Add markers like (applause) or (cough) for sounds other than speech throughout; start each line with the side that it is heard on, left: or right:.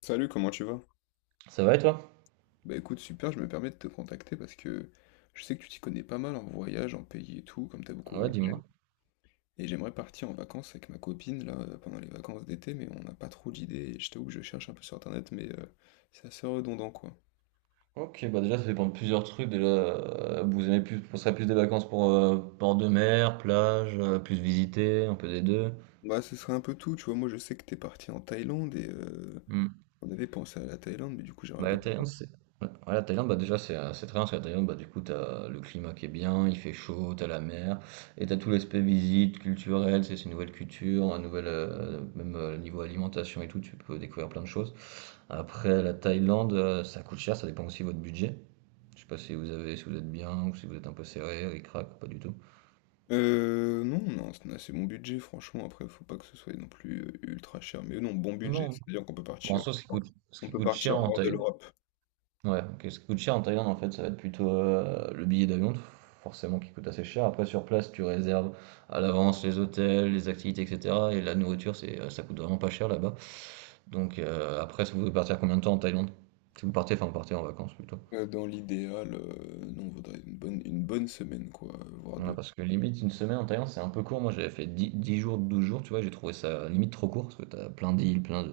left: Salut, comment tu vas?
right: Ça va et toi?
left: Bah écoute, super, je me permets de te contacter parce que je sais que tu t'y connais pas mal en voyage, en pays et tout, comme t'as beaucoup
right: Ouais,
left: voyagé.
right: dis-moi.
left: Et j'aimerais partir en vacances avec ma copine là pendant les vacances d'été, mais on n'a pas trop d'idées, et je t'avoue que je cherche un peu sur internet, mais c'est assez redondant quoi.
right: Ok, bah déjà ça dépend de plusieurs trucs. Déjà, vous aimez plus, ce serait plus des vacances pour port de mer, plage, plus visiter, un peu des deux.
left: Bah ce serait un peu tout, tu vois. Moi je sais que t'es parti en Thaïlande et
right: Hmm.
left: on avait pensé à la Thaïlande, mais du coup j'aimerais
right: Bah la
left: bien.
right: Thaïlande, c'est. Ouais, ouais, la Thaïlande, bah déjà c'est très bien parce que la Thaïlande, bah du coup t'as le climat qui est bien, il fait chaud, t'as la mer, et t'as tout l'aspect visite, culturel, c'est une nouvelle culture, un nouvel, même niveau alimentation et tout, tu peux découvrir plein de choses. Après la Thaïlande, ça coûte cher, ça dépend aussi de votre budget. Je sais pas si vous avez si vous êtes bien ou si vous êtes un peu serré, ric-rac ou pas du tout?
left: Non, non, c'est un assez bon budget, franchement. Après, faut pas que ce soit non plus ultra cher, mais non, bon budget,
right: Non.
left: c'est-à-dire qu'on peut
right: Bon, en
left: partir.
right: soi, ce
left: On
right: qui
left: peut
right: coûte cher
left: partir
right: en
left: hors de
right: Thaïlande.
left: l'Europe.
right: Ouais, ok, ce qui coûte cher en Thaïlande, en fait, ça va être plutôt, le billet d'avion f forcément qui coûte assez cher. Après sur place, tu réserves à l'avance les hôtels, les activités et cetera et la nourriture, ça coûte vraiment pas cher là-bas. Donc après si vous voulez partir combien de temps en Thaïlande? Si vous partez enfin vous partez en vacances plutôt.
left: Dans l'idéal, non, on voudrait une bonne semaine, quoi, voire
right: Ouais,
left: deux.
right: parce que limite une semaine en Thaïlande, c'est un peu court. Moi, j'avais fait 10 jours, 12 jours, tu vois, j'ai trouvé ça limite trop court parce que t'as plein d'îles,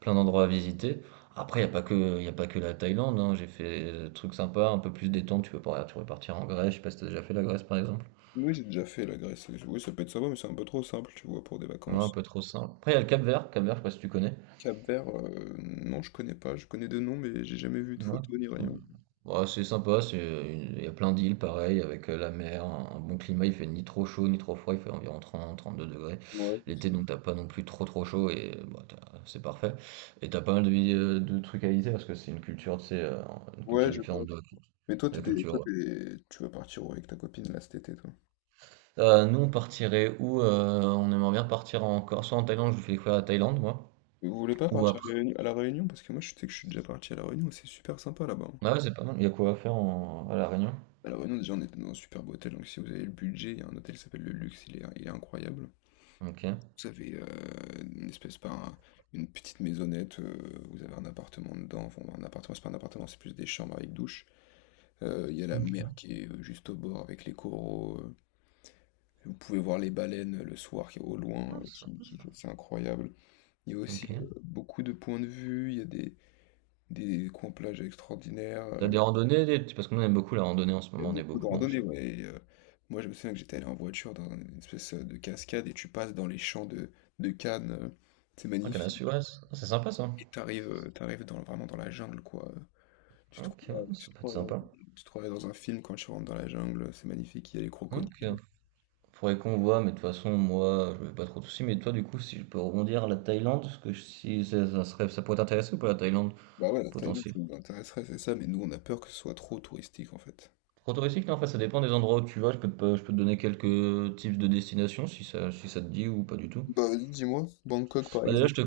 right: plein d'endroits à visiter. Après, il n'y a pas que, y a pas que la Thaïlande, hein. J'ai fait des trucs sympas, un peu plus détente. Tu peux partir en Grèce, je sais pas si t'as déjà fait la Grèce par exemple.
left: Oui, j'ai déjà fait la Grèce. Oui, ça peut être sympa, mais c'est un peu trop simple, tu vois, pour des
right: Moi, un
left: vacances.
right: peu trop simple. Après, il y a le Cap-Vert, Cap-Vert, je sais pas si tu connais.
left: Cap-Vert, non, je connais pas. Je connais de nom, mais j'ai jamais vu de
right: Ouais.
left: photo ni rien.
right: Ouais, c'est sympa, il y a plein d'îles pareil, avec la mer, un bon climat, il fait ni trop chaud ni trop froid, il fait environ 32 degrés.
left: Ouais, c'est
right: L'été,
left: ça.
right: donc t'as pas non plus trop trop chaud et bah, c'est parfait. Et t'as pas mal de trucs à visiter parce que c'est une culture, tu sais, une culture
left: Ouais, je vois.
right: différente de la culture.
left: Mais toi,
right: De
left: t'es
right: la
left: des-
right: culture,
left: toi
right: ouais.
left: t'es- tu vas partir où avec ta copine là cet été, toi.
right: Nous, on aimerait bien partir encore, soit en Thaïlande, je vous fais découvrir la Thaïlande, moi,
left: Et vous voulez pas
right: ou
left: partir à
right: après.
left: la Réunion? À la Réunion, parce que moi, je sais que je suis déjà parti à la Réunion, c'est super sympa là-bas, hein.
right: Ah ouais, c'est pas mal, il y a quoi à faire à La Réunion.
left: À la Réunion, déjà, on était dans un superbe hôtel, donc si vous avez le budget, il y a un hôtel qui s'appelle Le Luxe, il est incroyable.
right: Ok.
left: Vous avez, une espèce, pas un, une petite maisonnette, vous avez un appartement dedans, enfin un appartement, c'est pas un appartement, c'est plus des chambres avec douche. Il y a la mer
right: Ok.
left: qui est, juste au bord avec les coraux, vous pouvez voir les baleines, le soir qui au loin,
right: Non, c'est
left: qui
right: sympa,
left: qui
right: ça.
left: c'est incroyable. Il y a
right: Ok.
left: aussi, beaucoup de points de vue, il y a des coins plages extraordinaires,
right: T'as des randonnées, parce que nous on aime beaucoup la randonnée en ce
left: il y a
right: moment, on est
left: beaucoup de
right: beaucoup, bon, je
left: randonnées,
right: sais pas.
left: ouais, et moi je me souviens que j'étais allé en voiture dans une espèce, de cascade et tu passes dans les champs de cannes, c'est
right: Ah, Canal Sud,
left: magnifique.
right: ouais, c'est sympa ça.
left: Et t'arrives dans vraiment dans la jungle, quoi,
right: Ok, ouais, ça
left: tu te
right: peut être
left: croirais dans
right: sympa.
left: tu te croirais dans un film quand tu rentres dans la jungle, c'est magnifique, il y a les
right: Ok.
left: crocodiles.
right: Faudrait qu'on voit, mais de toute façon, moi, je vais pas trop de soucis. Mais toi, du coup, si je peux rebondir à la Thaïlande, si ça, ça serait, ça pourrait t'intéresser ou pas la Thaïlande,
left: Bah ouais, la Thaïlande, ça
right: potentiel.
left: nous intéresserait, c'est ça, mais nous, on a peur que ce soit trop touristique, en fait.
right: Trop touristique, non, enfin, ça dépend des endroits où tu vas. Je peux te, pas- je peux te donner quelques types de destinations, si ça, si ça te dit ou pas du tout.
left: Bah, vas-y, dis-moi, Bangkok, par
right: Bah, déjà,
left: exemple.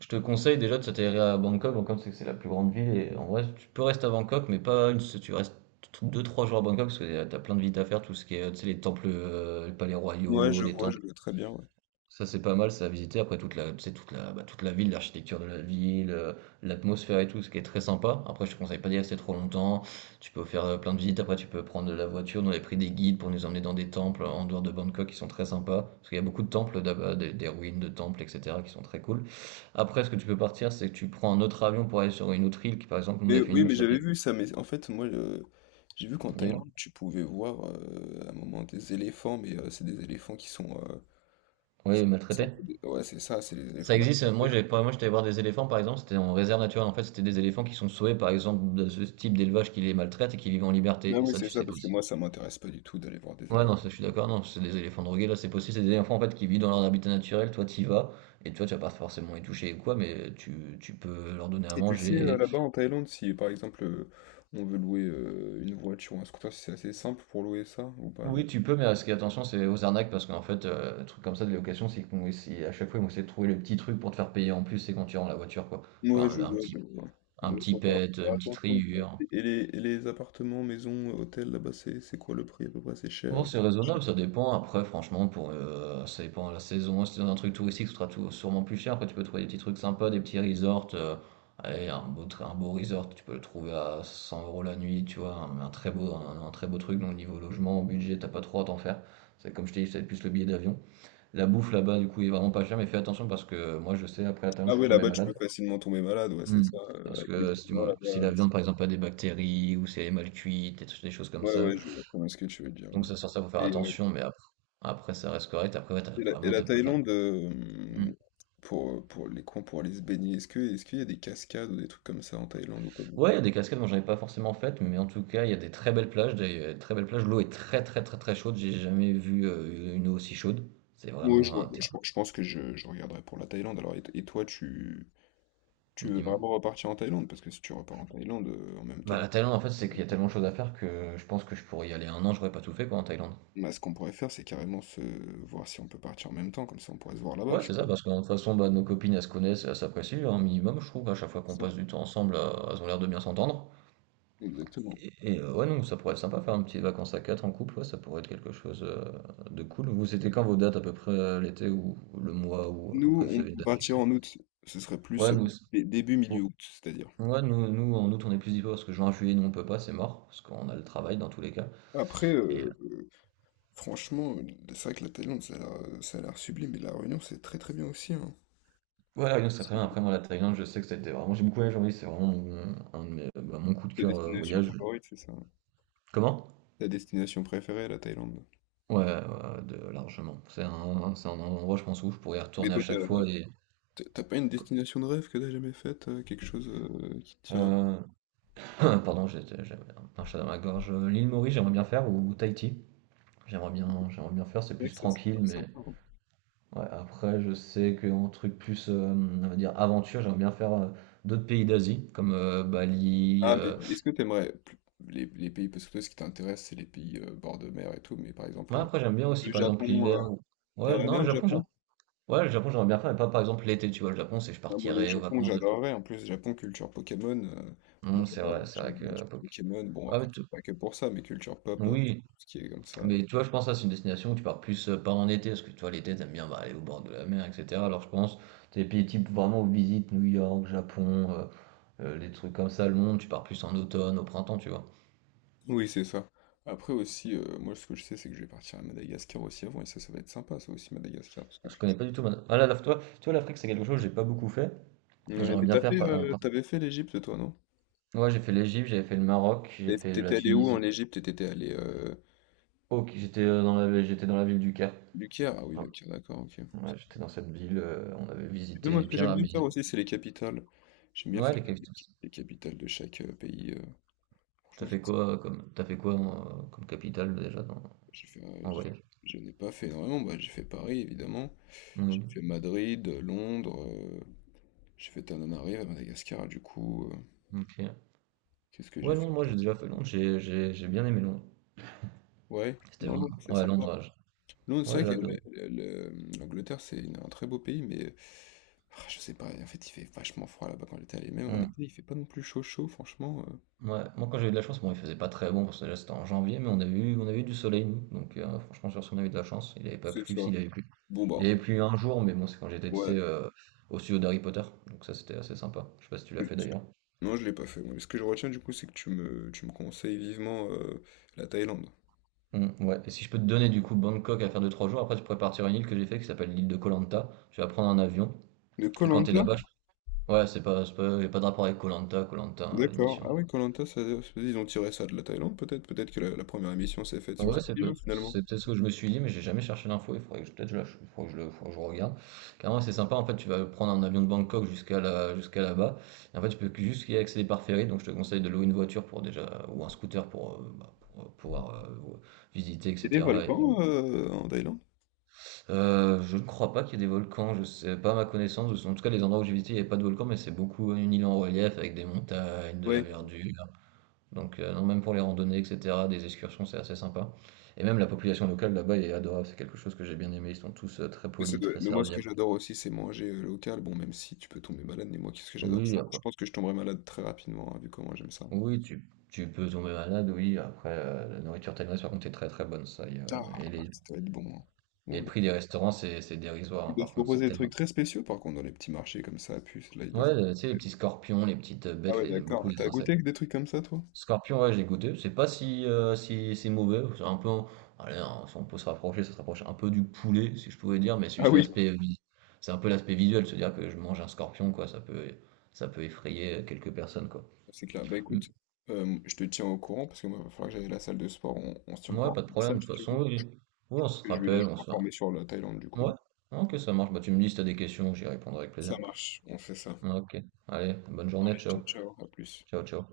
right: je te conseille déjà de s'atterrir à Bangkok. Bangkok, c'est la plus grande ville. Et en vrai, tu peux rester à Bangkok, mais pas une, tu restes 2 3 jours à Bangkok parce que t'as plein de visites à faire. Tout ce qui est, tu sais, les temples, les palais
left: Ouais,
right: royaux, les
left: je
right: temples.
left: vois très bien, ouais.
right: Ça, c'est pas mal, ça, à visiter. Après, toute la ville, l'architecture de la ville, l'atmosphère et tout, ce qui est très sympa. Après, je te conseille pas d'y rester trop longtemps. Tu peux faire plein de visites. Après, tu peux prendre de la voiture. Nous, on avait pris des guides pour nous emmener dans des temples en dehors de Bangkok qui sont très sympas. Parce qu'il y a beaucoup de temples là-bas, des ruines de temples, etc., qui sont très cool. Après, ce que tu peux partir, c'est que tu prends un autre avion pour aller sur une autre île. Nous, on
left: Mais
right: a fait une
left: oui,
right: île
left: mais
right: qui
left: j'avais
right: s'appelait.
left: vu ça, mais en fait, moi, j'ai vu qu'en
right: Dis-moi.
left: Thaïlande, tu pouvais voir, à un moment, des éléphants, mais c'est des éléphants qui sont,
right: Oui,
left: c'est un
right: maltraité.
left: peu des, ouais, c'est ça, c'est les éléphants
right: Ça existe.
left: maltraités,
right: Moi,
left: hein.
right: j'avais pas. Moi, j'étais voir des éléphants, par exemple. C'était en réserve naturelle. En fait, c'était des éléphants qui sont sauvés, par exemple, de ce type d'élevage qui les maltraite et qui vivent en
left: Ah
right: liberté. Et
left: oui,
right: ça,
left: c'est
right: tu
left: ça,
right: sais pas.
left: parce que
right: Si
left: moi, ça m'intéresse pas du tout d'aller voir des
right: Ouais, non,
left: éléphants.
right: ça, je suis d'accord. Non, c'est des éléphants drogués. Là, c'est possible. C'est des éléphants en fait qui vivent dans leur habitat naturel. Toi, t'y vas et toi, tu vas pas forcément les toucher ou quoi, mais tu peux leur donner à
left: Et tu sais,
right: manger.
left: là-bas en Thaïlande, si par exemple on veut louer une voiture ou un scooter, si c'est assez simple pour louer ça ou pas?
right: Oui, tu peux, mais ce qui est attention, c'est aux arnaques parce qu'en fait, un truc comme ça de location, à chaque fois, ils vont essayer de trouver le petit truc pour te faire payer en plus. C'est quand tu rends la voiture, quoi. Genre
left: Ouais, je
right: un, un
left: vois,
right: petit,
left: je vois.
right: un
left: Ouais,
right: petit
left: faut faire
right: pet,
left: faire
right: une petite
left: attention, quoi.
right: rayure.
left: Et les appartements, maisons, hôtels, là-bas, c'est quoi le prix à peu près? C'est cher.
right: Bon, c'est
left: cher.
right: raisonnable, ça dépend. Après, franchement, pour ça dépend de la saison. Si t'es dans un truc touristique, sûrement plus cher. Après, tu peux trouver des petits trucs sympas, des petits resorts. Allez, un beau resort, tu peux le trouver à 100 euros la nuit, tu vois. Un très beau truc. Donc, niveau logement, budget, t'as pas trop à t'en faire. C'est comme je t'ai dit, c'est plus le billet d'avion. La bouffe là-bas, du coup, est vraiment pas chère. Mais fais attention parce que moi, je sais, après la Thaïlande,
left: Ah
right: je suis
left: ouais,
right: tombé
left: là-bas, tu
right: malade.
left: peux facilement tomber malade, ouais, c'est
right: Hmm.
left: ça.
right: Parce
left: Avec les
right: que si,
left: étudiants là-bas.
right: si la viande, par exemple, a des bactéries ou si elle est mal cuite, des choses comme
left: Ouais,
right: ça.
left: ouais, je vois très bien ce que tu veux dire,
right: Donc
left: ouais.
right: ça, faut faire
left: Et, euh,
right: attention, mais après ça reste correct. Après ouais, tu
left: et la, et
right: vraiment
left: la
right: tu pas. Enfin,
left: Thaïlande,
right: mmh.
left: pour les coins, pour aller se baigner, est-ce qu'il y a des cascades ou des trucs comme ça en Thaïlande ou pas du
right: Ouais,
left: tout?
right: il y a des cascades dont j'avais pas forcément faites, mais en tout cas, il y a des très belles plages, des très belles plages. L'eau est très chaude. J'ai jamais vu, une eau aussi chaude. C'est
left: Oui, je
right: vraiment,
left: vois.
right: terr
left: Je pense que je regarderai pour la Thaïlande. Alors, et toi, tu veux
right: Dis-moi?
left: vraiment repartir en Thaïlande? Parce que si tu repars en Thaïlande en même
right: Bah,
left: temps,
right: la Thaïlande, en fait, c'est qu'il y a tellement de choses à faire que je pense que je pourrais y aller un an, j'aurais pas tout fait, quoi, en Thaïlande.
left: bah, ce qu'on pourrait faire, c'est carrément se voir si on peut partir en même temps. Comme ça, on pourrait se voir là-bas,
right: Ouais,
left: tu
right: c'est ça,
left: vois.
right: parce que de toute façon, bah, nos copines, elles se connaissent, elles s'apprécient un minimum, je trouve. À chaque fois qu'on
left: Ça,
right: passe du temps ensemble, elles ont l'air de bien s'entendre.
left: exactement.
right: Ouais, non, ça pourrait être sympa, faire une petite vacances à 4 en couple, ouais, ça pourrait être quelque chose de cool. Vous, c'était quand vos dates à peu près l'été ou le mois ou à peu près
left: Nous,
right: vous
left: on
right: avez une
left: peut
right: date
left: partir
right: fixée?
left: en août. Ce serait plus
right: Ouais, nous, c'est-
left: début,
right: ou-
left: milieu août, c'est-à-dire.
right: ouais, nous en août on est plus dispo parce que juin, juillet, nous on peut pas, c'est mort parce qu'on a le travail dans tous les cas.
left: Après,
right: Et euh,
left: franchement, c'est vrai que la Thaïlande, ça a l'air sublime. Et la Réunion, c'est très très bien aussi, hein.
right: ouais, donc ça très
left: C'est
right: bien. Après, moi, la Thaïlande, je sais que c'était vraiment, j'ai beaucoup voyagé, oui, c'est vraiment mon, un de mes- bah, mon coup de
left: Ta
right: cœur
left: destination
right: voyage.
left: favorite, c'est ça?
right: Comment?
left: Ta destination préférée, la Thaïlande.
right: Ouais, ouais, de, largement. C'est un endroit, je pense, où je pourrais y
left: Mais
right: retourner à
left: toi, t'as...
right: chaque fois et.
left: T'as pas une destination de rêve que t'as jamais faite, quelque chose qui te tient.
right: euh, (clears throat) Pardon, j'ai un chat dans ma gorge. L'île Maurice, j'aimerais bien faire ou Tahiti. J'aimerais bien faire, c'est
left: C'est vrai
right: plus
left: que ça, c'est
right: tranquille,
left: grave
right: mais
left: sympa, hein.
right: ouais, après je sais qu'en truc plus, on va dire aventure, j'aimerais bien faire, d'autres pays d'Asie comme, Bali,
left: Ah, mais est-ce que les pays, parce que toi, ce qui t'intéresse, c'est les pays bord de mer et tout, mais par
right: ouais,
left: exemple,
right: après j'aime bien aussi
left: le
right: par
left: Japon,
right: exemple l'hiver ou ouais,
left: t'aimerais
right: non,
left: bien
right: le
left: le
right: Japon, j'ai
left: Japon?
right: ouais, le Japon, j'aimerais bien faire, mais pas par exemple l'été, tu vois? Le Japon, c'est je
left: Ah, moi, le
right: partirais aux
left: Japon,
right: vacances de
left: j'adorerais. En plus, Japon, culture Pokémon, moi,
right: non c'est
left: j'adore les,
right: vrai, c'est
left: j'adore
right: vrai que
left: les cultures Pokémon. Bon,
right: ouais,
left: après,
right: mais
left: c'est
right: tu
left: pas que pour ça, mais culture pop, tout
right: oui.
left: ce qui est comme ça.
right: Mais tu vois, je pense que ça, c'est une destination où tu pars plus pas en été, parce que tu vois, l'été, t'aimes bien bah, aller au bord de la mer, etc. Alors je pense, t'es pays type vraiment où visite New York, Japon, les trucs comme ça, Londres, tu pars plus en automne, au printemps, tu vois.
left: Oui, c'est ça. Après aussi, moi, ce que je sais, c'est que je vais partir à Madagascar aussi avant, et ça va être sympa, ça aussi, Madagascar, parce que
right: Je connais
left: tu...
right: pas du tout. Ma- Ah, là, là, toi, tu vois, l'Afrique, c'est quelque chose que j'ai pas beaucoup fait, et
left: Ouais,
right: j'aimerais
left: mais
right: bien
left: t'as
right: faire.
left: fait, euh, t'avais fait l'Égypte, toi, non?
right: Ouais, j'ai fait l'Égypte, j'avais fait le Maroc, j'ai
left: Et
right: fait la
left: t'étais allé où en
right: Tunisie.
left: Égypte? Et T'étais allé
right: Ok, j'étais dans la ville du Caire.
left: le Caire? Ah oui,
right: Ouais,
left: le Caire, d'accord, ok. Parce
right: ouais,
left: que,
right: j'étais dans cette ville, on avait
left: tu sais,
right: visité
left: moi,
right: les
left: ce que j'aime bien
right: pyramides.
left: faire aussi, c'est les capitales. J'aime bien
right: Ouais,
left: faire
right: les
left: les,
right: capitales.
left: les capitales de chaque pays. Franchement, c'est sympa.
right: T'as fait quoi comme capitale déjà dans...
left: J'ai fait, euh,
right: en
left: j'ai-
right: voyage.
left: je n'ai pas fait énormément. Bah, j'ai fait Paris, évidemment. J'ai
right: Mm,
left: fait Madrid, Londres. J'ai fait Tananarive à Madagascar, du coup.
right: ok.
left: Qu'est-ce que
right: Ouais,
left: j'ai
right: Londres,
left: fait
right: moi j'ai
left: d'autre?
right: déjà fait Londres, j'ai bien aimé Londres.
left: Ouais,
right: C'était
left: non, non,
right: vraiment.
left: c'est sympa. Non, c'est
right: Ouais,
left: vrai que
right: j'adore.
left: le- l'Angleterre, c'est un très beau pays, mais ah, je sais pas, en fait, il fait vachement froid là-bas quand j'étais allé. Même en été,
right: Mm,
left: il fait pas non plus chaud chaud, franchement.
right: ouais. Moi, quand j'ai eu de la chance, bon, il faisait pas très bon, parce que déjà, c'était en janvier, mais on a eu du soleil, nous. Donc, franchement, sur ce, on a eu de la chance. Il avait pas
left: C'est
right: plu,
left: ça.
right: s'il avait plu.
left: Bon
right: Il
left: bah,
right: avait plu un jour, mais bon, c'est quand j'étais, tu sais,
left: ouais.
right: au studio d'Harry Potter. Donc, ça, c'était assez sympa. Je sais pas si tu l'as fait d'ailleurs.
left: Non, je l'ai pas fait, moi. Mais ce que je retiens du coup, c'est que tu me conseilles vivement la Thaïlande.
right: Mm, ouais. Et si je peux te donner, du coup, Bangkok à faire 2 3 jours, après, tu pourrais partir à une île que j'ai fait qui s'appelle l'île de Koh Lanta. Tu vas prendre un avion.
left: De koh
right: Et quand tu es là-bas, ouais, c'est pas y a pas de rapport avec koh lanta à
left: D'accord.
right: l'émission.
left: Ah oui, koh ils ont tiré ça de la Thaïlande, peut-être. Peut-être que la première émission s'est faite sur
right: Ouais,
left: cette île, hein, finalement.
right: c'est peut-être ce que je me suis dit, mais j'ai jamais cherché l'info, il faudrait que je peut-être je la ch- faudrait que je le faudrait que je regarde. Carrément c'est sympa en fait, tu vas prendre un avion de Bangkok jusqu'à là-bas. Et en fait, juste y accéder par ferry, donc je te conseille de louer une voiture pour déjà ou un scooter pour, pour pouvoir visiter
left: Il y a des
right: etc.
left: volcans en Thaïlande?
right: Je ne crois pas qu'il y ait des volcans, je sais pas à ma connaissance, en tout cas les endroits où j'ai visité, il n'y avait pas de volcans, mais c'est beaucoup une île en relief avec des montagnes, de la
left: Ouais.
right: verdure. Donc, non, même pour les randonnées, etc., des excursions, c'est assez sympa. Et même la population locale là-bas est adorable, c'est quelque chose que j'ai bien aimé. Ils sont tous très
left: Mais,
right: polis, très
left: moi, ce que
right: serviables.
left: j'adore aussi, c'est manger local. Bon, même si tu peux tomber malade, mais moi, qu'est-ce que
right: Oui,
left: j'adore
right: oui,
left: ça? Je
right: après-
left: pense que je tomberai malade très rapidement, hein, vu comment j'aime ça.
right: oui, tu peux tomber malade, oui. Après, la nourriture thaïlandaise, par contre, est très très bonne, ça. Y
left: Ah,
right: a- et, les,
left: ça doit être bon, hein.
right: et le
left: Oula.
right: prix des restaurants, c'est dérisoire,
left: Ils
right: hein,
left: doivent
right: par contre, c'est
left: proposer des trucs
right: tellement.
left: très spéciaux, par contre, dans les petits marchés comme ça, à puce, là, ils
right: Ouais,
left: doivent...
right: tu sais, les petits scorpions, les petites
left: Ah
right: bêtes,
left: ouais,
right: beaucoup
left: d'accord.
right: les
left: T'as goûté
right: insectes.
left: avec des trucs comme ça, toi?
right: Scorpion, ouais, j'ai goûté. C'est pas si, si mauvais. C'est un peu. Allez, hein, si on peut se rapprocher, ça se rapproche un peu du poulet, si je pouvais dire, mais c'est
left: Ah
right: juste
left: oui.
right: l'aspect. C'est un peu l'aspect visuel, se dire que je mange un scorpion, quoi. Ça peut effrayer quelques personnes, quoi.
left: C'est clair. Bah
right: Mm.
left: écoute, je te tiens au courant, parce que moi, il va falloir que j'aille à la salle de sport. On se tient au
right: Ouais,
left: courant.
right: pas de
left: Ça,
right: problème. De
left: si
right: toute
left: tu veux,
right: façon, oui. Oui, on
left: parce
right: se
left: que je vais,
right: rappelle,
left: je vais
right: on se fait.
left: m'informer sur la Thaïlande, du coup.
right: Ouais. Ok, ça marche. Bah, tu me dis si t'as des questions, j'y répondrai avec plaisir.
left: Ça marche. On fait ça.
right: Ok. Allez, bonne journée.
left: Allez, ciao,
right: Ciao.
left: ciao. À plus.
right: Ciao, ciao.